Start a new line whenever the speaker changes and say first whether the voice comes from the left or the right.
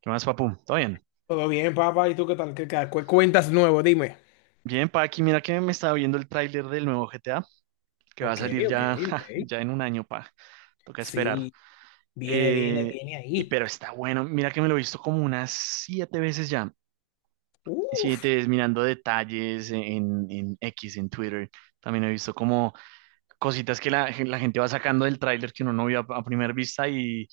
right: ¿Qué más, papu? ¿Todo bien?
left: Todo bien, papá. ¿Y tú qué tal? Cuentas nuevo? Dime.
right: Bien, pa, aquí mira que me estaba viendo el tráiler del nuevo GTA, que va a
left: Ok,
right: salir
left: ok,
right: ya,
left: ok.
right: ja, ya en un año, pa. Toca esperar.
left: Sí, viene, viene,
right: Eh,
left: viene
right: y
left: ahí.
right: pero está bueno, mira que me lo he visto como unas siete veces ya.
left: Uf.
right: Siete veces mirando detalles en X, en Twitter. También he visto como cositas que la gente va sacando del tráiler que uno no vio a primera vista.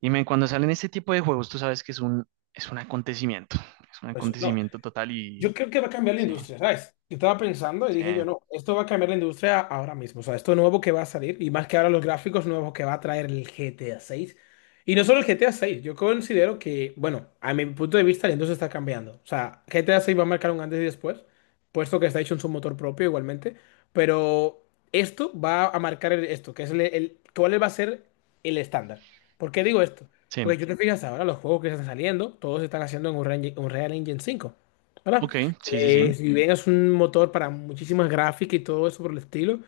right: Y men, cuando salen este tipo de juegos, tú sabes que es es un acontecimiento. Es un
left: Pues, no,
right: acontecimiento total
left: yo
right: y
left: creo que va a cambiar la
right: sí,
left: industria, ¿sabes? Yo estaba pensando y
right: sí,
left: dije yo, no, esto va a cambiar la industria ahora mismo, o sea, esto nuevo que va a salir y más que ahora los gráficos nuevos que va a traer el GTA 6. Y no solo el GTA 6, yo considero que, bueno, a mi punto de vista la industria está cambiando. O sea, GTA 6 va a marcar un antes y después, puesto que está hecho en su motor propio igualmente, pero esto va a marcar esto, que es cuál va a ser el estándar. ¿Por qué digo esto?
right: sí.
left: Porque yo te fijas ahora, los juegos que están saliendo, todos están haciendo en Unreal Engine 5, ¿verdad?
right: Ok, sí, sí, sí.
left: Si bien es un motor para muchísimas gráficas y todo eso por el estilo,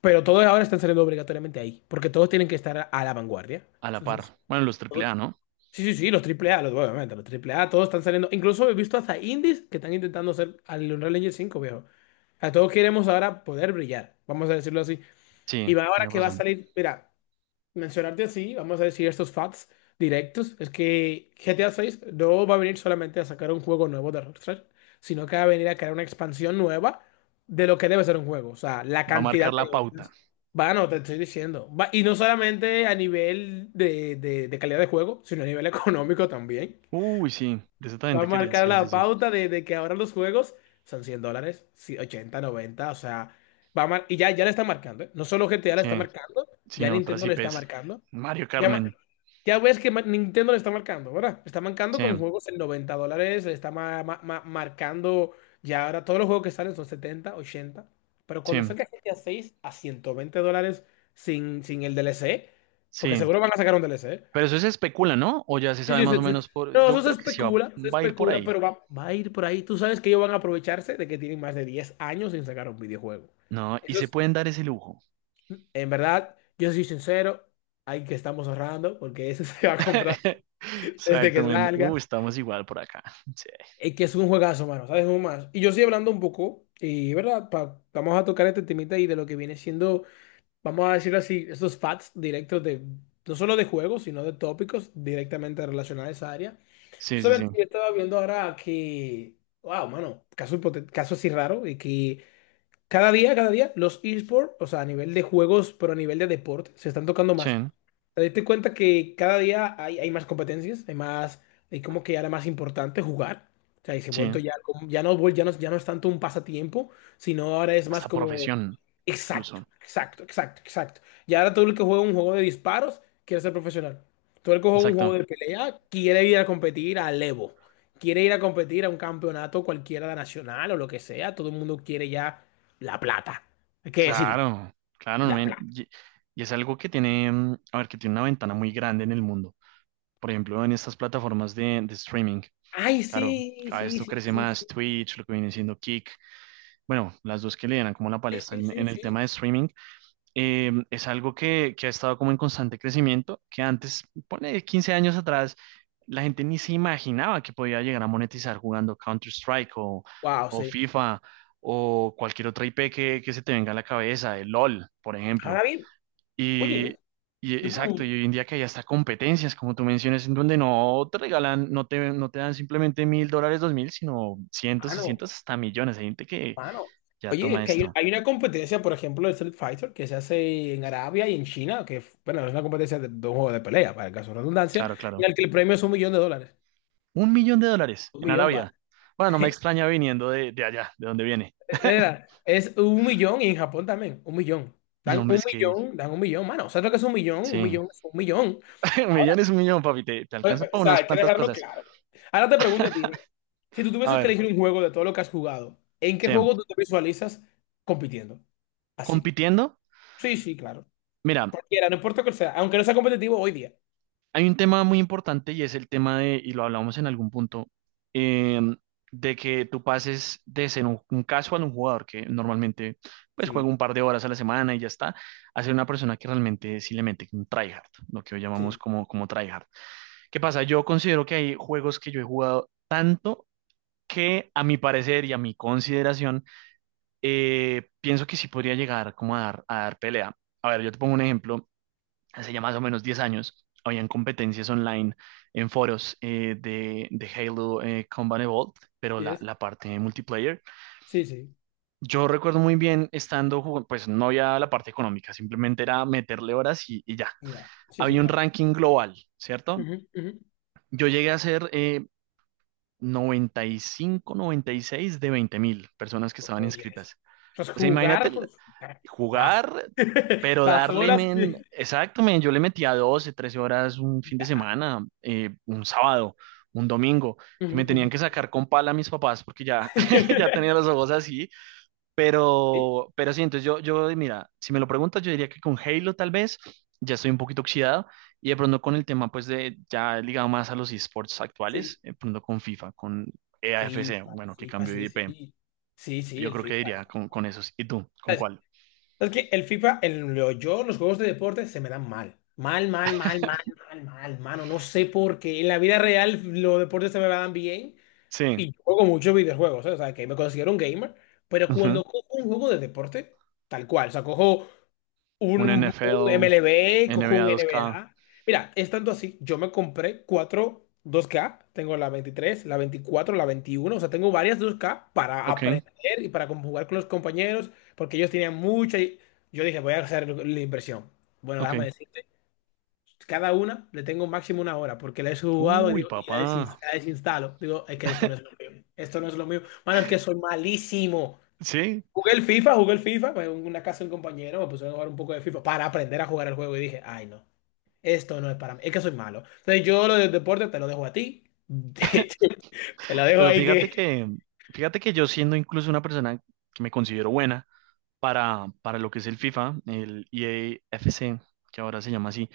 left: pero todos ahora están saliendo obligatoriamente ahí, porque todos tienen que estar a la vanguardia.
right: A la
left: Entonces,
right: par. Bueno, los AAA, ¿no?
left: sí, sí, sí, los triple A los, obviamente, los triple A todos están saliendo. Incluso he visto hasta indies que están intentando hacer al Unreal Engine 5 viejo. A todos queremos ahora poder brillar, vamos a decirlo así.
right: Sí,
left: Y ahora
right: tienes
left: que va a
right: razón.
left: salir, mira, mencionarte así, vamos a decir estos facts directos, es que GTA 6 no va a venir solamente a sacar un juego nuevo de Rockstar, sino que va a venir a crear una expansión nueva de lo que debe ser un juego. O sea, la
right: Va a marcar
left: cantidad de
right: la pauta.
left: horas. Bueno, te estoy diciendo. Y no solamente a nivel de, de calidad de juego, sino a nivel económico también.
right: Uy, sí, de eso también
left: Va a
right: te quería.
left: marcar
right: Sí, sí,
left: la
right: sí.
left: pauta de que ahora los juegos son $100, sí, 80, 90, o sea, y ya le está marcando, ¿eh? No solo GTA le
right: Sí,
left: está marcando,
right: sí,
left: ya
right: no, otras
left: Nintendo le está
right: IPs.
left: marcando.
right: Mario
left: Ya, ma-
right: Carmen.
left: ya ves que Nintendo le está marcando, ¿verdad? Le está marcando
right: Sí,
left: con juegos en $90, le está marcando ya ahora todos los juegos que salen son 70, 80, pero cuando
right: sí,
left: salga GTA 6 a seis a $120 sin el DLC, porque
right: sí.
left: seguro van a sacar un DLC.
right: Pero eso se especula, ¿no? O ya se
left: Sí,
right: sabe
left: sí,
right: más o
left: sí, sí.
right: menos por.
left: No,
right: Yo
left: eso
right: creo que sí
left: se
right: va a ir por
left: especula,
right: ahí.
left: pero va a ir por ahí. Tú sabes que ellos van a aprovecharse de que tienen más de 10 años sin sacar un videojuego.
right: No, y
left: Eso
right: se
left: es,
right: pueden dar ese lujo.
left: en verdad, yo soy sincero, hay que estamos ahorrando porque eso se va a comprar desde que
right: Exactamente.
left: salga.
right: Estamos igual por acá. Sí,
left: Es que es un juegazo, mano, ¿sabes? Un más. Y yo estoy hablando un poco, y verdad, vamos a tocar este temita y de lo que viene siendo, vamos a decirlo así, estos facts directos de, no solo de juegos, sino de tópicos directamente relacionados a esa área.
right: sí, sí,
left: Sabes
right: sí.
left: que yo estaba viendo ahora que, wow, mano, caso así raro, y que cada día, los esports, o sea, a nivel de juegos, pero a nivel de deporte, se están tocando
right: Sí,
left: más. Te diste cuenta que cada día hay más competencias, hay más, hay como que ahora más importante jugar. O sea, y se ha
right: sí.
left: vuelto ya, ya no es tanto un pasatiempo, sino ahora es más
right: Hasta
left: como,
right: profesión,
left: exacto,
right: incluso.
left: exacto, exacto, exacto. Y ahora todo el que juega un juego de disparos quiere ser profesional. Todo el que juega un
right: Exacto.
left: juego de pelea quiere ir a competir al Evo. Quiere ir a competir a un campeonato cualquiera nacional o lo que sea. Todo el mundo quiere ya la plata. Hay que decirlo.
right: Claro, claro,
left: La
right: men,
left: plata.
right: y es algo que tiene, a ver, que tiene una ventana muy grande en el mundo. Por ejemplo, en estas plataformas de streaming.
left: Ay,
right: Claro,
left: sí,
right: cada vez
left: sí,
right: esto
left: sí,
right: crece
left: sí, sí,
right: más, Twitch, lo que viene siendo Kick. Bueno, las dos que le dan como la
left: sí,
right: palestra
left: sí,
right: en,
left: sí,
right: en el tema de
left: sí.
right: streaming, es algo que ha estado como en constante crecimiento, que antes, pone 15 años atrás, la gente ni se imaginaba que podía llegar a monetizar jugando Counter-Strike
left: Wow,
right: o
left: sí.
right: FIFA o cualquier otra IP que se te venga a la cabeza, el LOL, por ejemplo.
left: Ahora bien, oye,
right: Y, y
left: yo
right: exacto, y
left: pregunto,
right: hoy en día que hay hasta competencias, como tú mencionas, en donde no te regalan, no te dan simplemente mil dólares, dos mil, sino cientos y
left: mano,
right: cientos hasta millones. Hay gente que
left: mano.
right: ya
left: Oye, es
right: toma
left: que hay,
right: esto.
left: hay una competencia, por ejemplo, de Street Fighter que se hace en Arabia y en China, que, bueno, es una competencia de, dos juegos de pelea, para el caso de redundancia,
right: Claro,
left: en
right: claro.
left: el que el premio es $1 millón.
right: Un millón de dólares
left: Un
right: en
left: millón, va.
right: Arabia. Bueno, no me extraña viniendo de allá, de donde viene.
left: Es 1 millón y en Japón también, 1 millón.
right: Y
left: Dan
right: hombre,
left: un
right: es que
left: millón, dan un millón, mano. ¿Sabes lo que es 1 millón? Un
right: sí,
left: millón es 1 millón.
right: un millón es un millón, papi, te
left: O
right: alcanza para
left: sea,
right: unas
left: hay que
right: cuantas
left: dejarlo
right: cosas.
left: claro. Ahora te pregunto a ti, si tú
right: A
left: tuvieses que
right: ver,
left: elegir un juego de todo lo que has jugado, ¿en qué
right: Sam,
left: juego tú te visualizas compitiendo? Así.
right: compitiendo,
left: Sí, sí, claro.
right: mira,
left: Cualquiera, no importa cuál sea, aunque no sea competitivo hoy día.
right: hay un tema muy importante y es el tema de, y lo hablamos en algún punto, eh, de que tú pases de ser un casual, un jugador que normalmente pues juega
left: Sí,
right: un par de horas a la semana y ya está, a ser una persona que realmente sí le mete un tryhard, lo que hoy llamamos
left: sí,
right: como, como tryhard. ¿Qué pasa? Yo considero que hay juegos que yo he jugado tanto que a mi parecer y a mi consideración, pienso que sí podría llegar como a dar pelea. A ver, yo te pongo un ejemplo. Hace ya más o menos 10 años, habían competencias online en foros, de Halo, Combat Evolved, pero
left: sí,
right: la,
left: es.
right: la parte de multiplayer.
left: Sí, sí,
right: Yo recuerdo muy bien estando, jugando, pues no había la parte económica, simplemente era meterle horas y ya.
left: mira. Sí, sí,
right: Había un
left: claro.
right: ranking global, ¿cierto?
left: Ujú, ujú.
right: Yo llegué a ser 90 95 96 de 20.000 personas que estaban
left: Oye, eso.
right: inscritas.
left: Entonces,
right: O sea, imagínate
left: jugar por jugar. Las,
right: jugar, pero
left: las
right: darle,
left: horas
right: men,
left: que...
right: exacto, men, yo le metía 12 13 horas un fin de semana, un sábado, un domingo, que
left: Ujú,
right: me
left: ujú.
right: tenían que sacar con pala a mis papás porque ya, ya tenía los ojos así,
left: Sí,
right: pero sí, entonces yo, mira, si me lo preguntas, yo diría que con Halo tal vez ya estoy un poquito oxidado y de pronto con el tema pues de ya ligado más a los esports
left: sí.
right: actuales, de pronto con FIFA, con EAFC,
left: FIFA, el
right: bueno, que
left: FIFA,
right: cambio de
left: sí,
right: IP,
left: sí. Sí, sí,
right: yo
left: el
right: creo que
left: FIFA.
right: diría con esos. ¿Y tú? ¿Con cuál?
left: Es que el FIFA, yo, los juegos de deporte se me dan mal. Mal, mal, mal, mal, mal, mal, mano. No sé por qué. En la vida real los deportes se me dan bien
right: Sí,
left: y yo juego muchos videojuegos, ¿eh? O sea, que me considero un gamer. Pero
right: ujú.
left: cuando cojo un juego de deporte, tal cual. O sea, cojo
right: Un
left: un
right: NFL,
left: MLB, cojo
right: NBA
left: un
right: 2K,
left: NBA. Mira, es tanto así, yo me compré cuatro 2K, tengo la 23, la 24, la 21, o sea, tengo varias 2K para
right: ok,
left: aprender y para jugar con los compañeros, porque ellos tenían mucha y yo dije, voy a hacer la inversión. Bueno, déjame
right: ok.
left: decirte, cada una le tengo máximo 1 hora, porque la he jugado y,
right: Uy,
left: digo, y la,
right: papá.
left: la desinstalo. Digo, es que esto no es lo mío, esto no es lo mío. Mano, es que soy malísimo.
right: Sí,
left: Jugué el FIFA, fue en una casa de un compañero, me pusieron a jugar un poco de FIFA para aprender a jugar el juego y dije, ay no, esto no es para mí, es que soy malo. Entonces yo lo del deporte te lo dejo a ti, te lo dejo
right: pero
left: ahí que...
right: fíjate que yo siendo incluso una persona que me considero buena, para lo que es el FIFA, el EAFC, que ahora se llama así.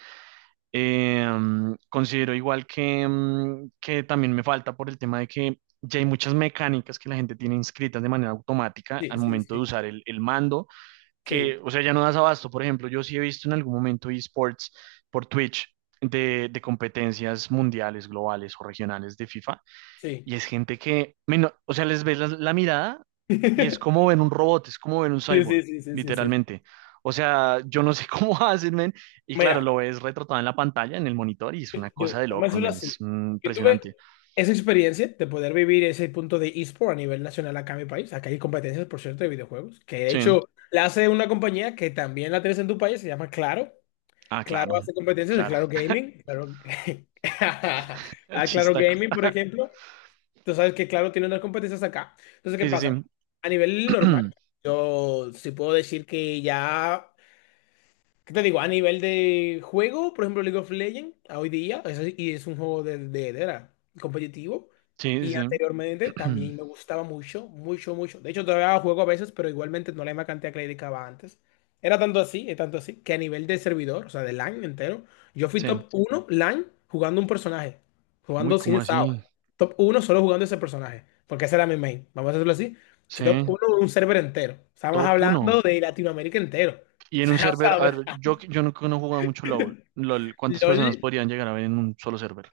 right: Considero igual que, que también me falta por el tema de que ya hay muchas mecánicas que la gente tiene inscritas de manera automática al
left: Sí, sí,
right: momento de
left: sí,
right: usar el mando,
left: sí,
right: que, o sea, ya no das abasto. Por ejemplo, yo sí he visto en algún momento esports por Twitch. De competencias mundiales, globales o regionales de FIFA,
left: sí.
right: y es gente que, men, o sea, les ves la mirada y es como ven un robot, es como ven un
left: Sí, sí,
right: cyborg,
left: sí, sí, sí, sí.
right: literalmente. O sea, yo no sé cómo hacen, men. Y claro,
left: Mira,
right: lo ves retratado en la pantalla, en el monitor, y es una
left: yo,
right: cosa de
left: vamos a
right: locos,
left: decirlo
right: men. Es
left: así, yo tuve
right: impresionante.
left: esa experiencia de poder vivir ese punto de eSport a nivel nacional acá en mi país, acá hay competencias, por cierto, de videojuegos, que de
right: Sí.
left: hecho la hace una compañía que también la tienes en tu país, se llama Claro.
right: Ah,
left: Claro
right: claro,
left: hace competencias de
right: claro.
left: Claro Gaming. Claro, a Claro
right: Chistaco.
left: Gaming, por ejemplo. Tú sabes que Claro tiene unas competencias acá. Entonces, ¿qué
right: Sí, sí,
left: pasa?
right: sí.
left: A nivel normal, yo sí puedo decir que ya. ¿Qué te digo? A nivel de juego, por ejemplo, League of Legends, a hoy día, y es un juego de era competitivo.
right: Sí,
left: Y
right: sí,
left: anteriormente
right: sí.
left: también me gustaba mucho, mucho, mucho. De hecho, todavía juego a veces, pero igualmente no la misma cantidad que le dedicaba antes. Era tanto así, es tanto así, que a nivel de servidor, o sea, de LAN entero, yo fui
right: Sí.
left: top uno LAN jugando un personaje,
right: Uy,
left: jugando sin
right: ¿cómo
left: SAO.
right: así?
left: Top uno solo jugando ese personaje, porque ese era mi main. Vamos a hacerlo así. Fui
right: Sí,
left: top uno de un server entero. Estábamos
right: top
left: hablando
right: uno.
left: de Latinoamérica entero.
right: Y
left: O
right: en un
left: sea,
right: server, a ver, yo, no he jugado mucho LOL. LOL, ¿cuántas personas
left: LOL,
right: podrían llegar a ver en un solo server?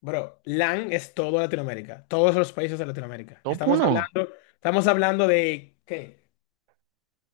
left: bro, LAN es todo Latinoamérica, todos los países de Latinoamérica.
right: Top
left: Estamos
right: uno.
left: hablando, estamos hablando de, ¿qué?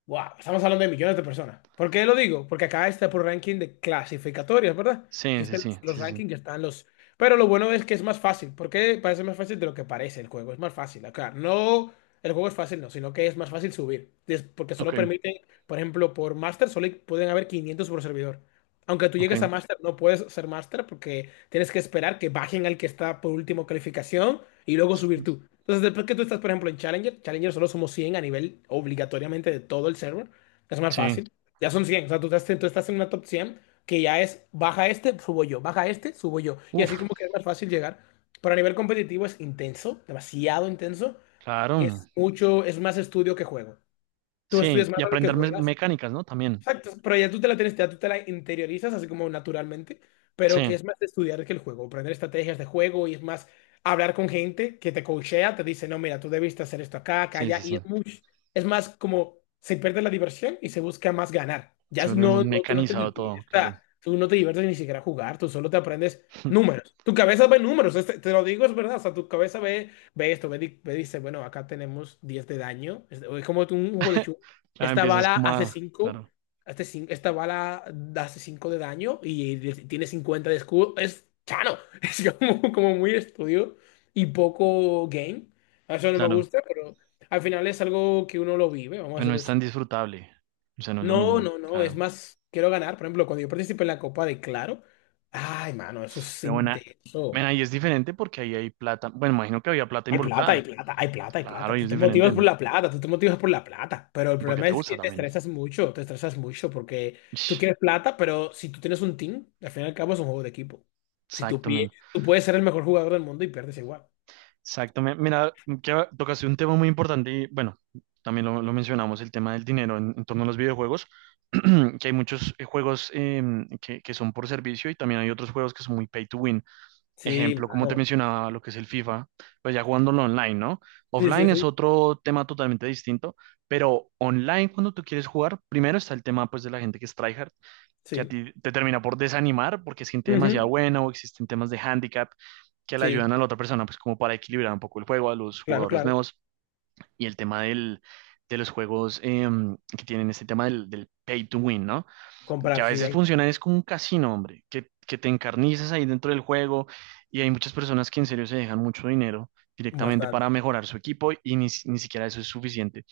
left: Wow, estamos hablando de millones de personas. ¿Por qué lo digo? Porque acá está por ranking de clasificatorias, ¿verdad?
right: Sí, sí,
left: Existen
right: sí,
left: los
right: sí, sí.
left: rankings, ya están los... Pero lo bueno es que es más fácil. ¿Por qué? Parece más fácil de lo que parece el juego, es más fácil. Acá no, el juego es fácil, no, sino que es más fácil subir. Es porque
right: Ok,
left: solo permiten, por ejemplo, por Master solo pueden haber 500 por servidor. Aunque tú llegues a
right: ok.
left: máster, no puedes ser máster porque tienes que esperar que bajen al que está por último calificación y luego
right: Sí,
left: subir tú. Entonces, después que tú estás, por ejemplo, en Challenger, Challenger solo somos 100 a nivel obligatoriamente de todo el server. Es más
right: sí.
left: fácil. Ya son 100. O sea, tú estás en una top 100 que ya es baja este, subo yo, baja este, subo yo. Y
right: Uf,
left: así como que es más fácil llegar. Pero a nivel competitivo es intenso, demasiado intenso.
right: claro.
left: Es mucho, es más estudio que juego. Tú
right: Sí,
left: estudias más
right: y
left: de lo que
right: aprender
left: juegas.
right: mecánicas, ¿no? También.
left: Exacto, pero ya tú te la tienes, ya tú te la interiorizas así como naturalmente, pero
right: Sí,
left: que es más de estudiar que el juego, aprender estrategias de juego y es más hablar con gente que te coachea, te dice, no, mira, tú debiste hacer esto acá, acá,
right: sí,
left: allá,
right: sí,
left: y
right: sí.
left: es mucho, es más como se pierde la diversión y se busca más ganar.
right: Se vuelve muy
left: No, no, tú no te
right: mecanizado todo, claro.
left: diviertas, tú no te diviertes ni siquiera a jugar, tú solo te aprendes números. Tu cabeza ve números, te lo digo, es verdad, o sea, tu cabeza ve esto, dice, bueno, acá tenemos 10 de daño, es como un juego de chu.
right: Claro,
left: Esta
right: empiezas
left: bala
right: como
left: hace
right: a.
left: 5
right: Claro,
left: Esta bala hace 5 de daño y tiene 50 de escudo. Es chano. Es como, como muy estudio y poco game. Eso no me
right: claro.
left: gusta, pero al final es algo que uno lo vive, vamos
right: Pero
left: a
right: no
left: decirlo
right: es tan
left: así.
right: disfrutable. O sea, no es lo
left: No,
right: mismo,
left: no, no. Es
right: claro.
left: más, quiero ganar. Por ejemplo, cuando yo participé en la Copa de Claro. Ay, mano, eso es
right: Pero bueno,
left: intenso.
right: bueno, ahí es diferente porque ahí hay plata. Bueno, imagino que había plata
left: Hay plata, hay
right: involucrada.
left: plata, hay plata, hay
right: Claro,
left: plata.
right: ahí
left: Tú
right: es
left: te
right: diferente.
left: motivas por la plata, tú te motivas por la plata. Pero el
right: Porque
left: problema
right: te
left: es
right: gusta
left: que
right: también.
left: te estresas mucho porque tú
right: Ish,
left: quieres plata, pero si tú tienes un team, al fin y al cabo es un juego de equipo. Si tú,
right: exacto, men.
left: tú puedes ser el mejor jugador del mundo y pierdes igual.
right: Exactamente. Mira, que tocaste un tema muy importante y bueno, también lo mencionamos, el tema del dinero en torno a los videojuegos, que hay muchos juegos, que son por servicio y también hay otros juegos que son muy pay to win.
left: Sí,
right: Ejemplo, como te
left: mano.
right: mencionaba, lo que es el FIFA, pues ya jugándolo online, ¿no?
left: Sí, sí,
right: Offline es
left: sí.
right: otro tema totalmente distinto, pero online cuando tú quieres jugar, primero está el tema pues de la gente que es tryhard, que a
left: Sí.
right: ti te termina por desanimar porque es gente demasiado
left: Ujú.
right: buena o existen temas de handicap que le ayudan
left: Sí,
right: a la otra persona, pues como para equilibrar un poco el juego a los
left: claro,
right: jugadores
left: claro.
right: nuevos y el tema del, de los juegos, que tienen este tema del, pay to win, ¿no? Que
left: Comprar,
right: a
left: sí,
right: veces
left: hay
right: funciona es como un casino, hombre, que te encarnizas ahí dentro del juego y hay muchas personas que en serio se dejan mucho dinero directamente
left: bastante.
right: para mejorar su equipo y ni siquiera eso es suficiente.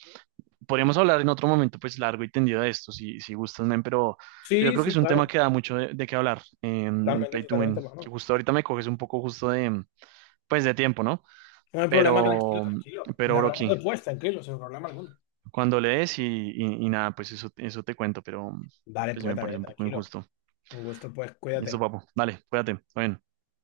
right: Podríamos hablar en otro momento, pues largo y tendido de esto, si gustas, men, pero yo
left: Sí,
right: creo que es
left: sí,
right: un tema
left: claro.
right: que da mucho de qué hablar,
left: Totalmente,
right: Pay to
left: totalmente,
right: Win, que
left: mano.
right: justo ahorita me coges un poco justo de, pues de tiempo, ¿no?
left: No hay problema, tranquilo,
right: Pero,
left: tranquilo.
right: pero
left: Le hablamos
right: Broki,
left: después, tranquilo, sin problema alguno.
right: cuando lees y nada, pues eso, te cuento, pero
left: Dale,
right: pues
left: pues,
right: me parece
left: también,
right: un poco
left: tranquilo.
right: injusto.
left: Un gusto, pues,
right: Listo,
left: cuídate.
right: papo, dale, cuídate, está bien.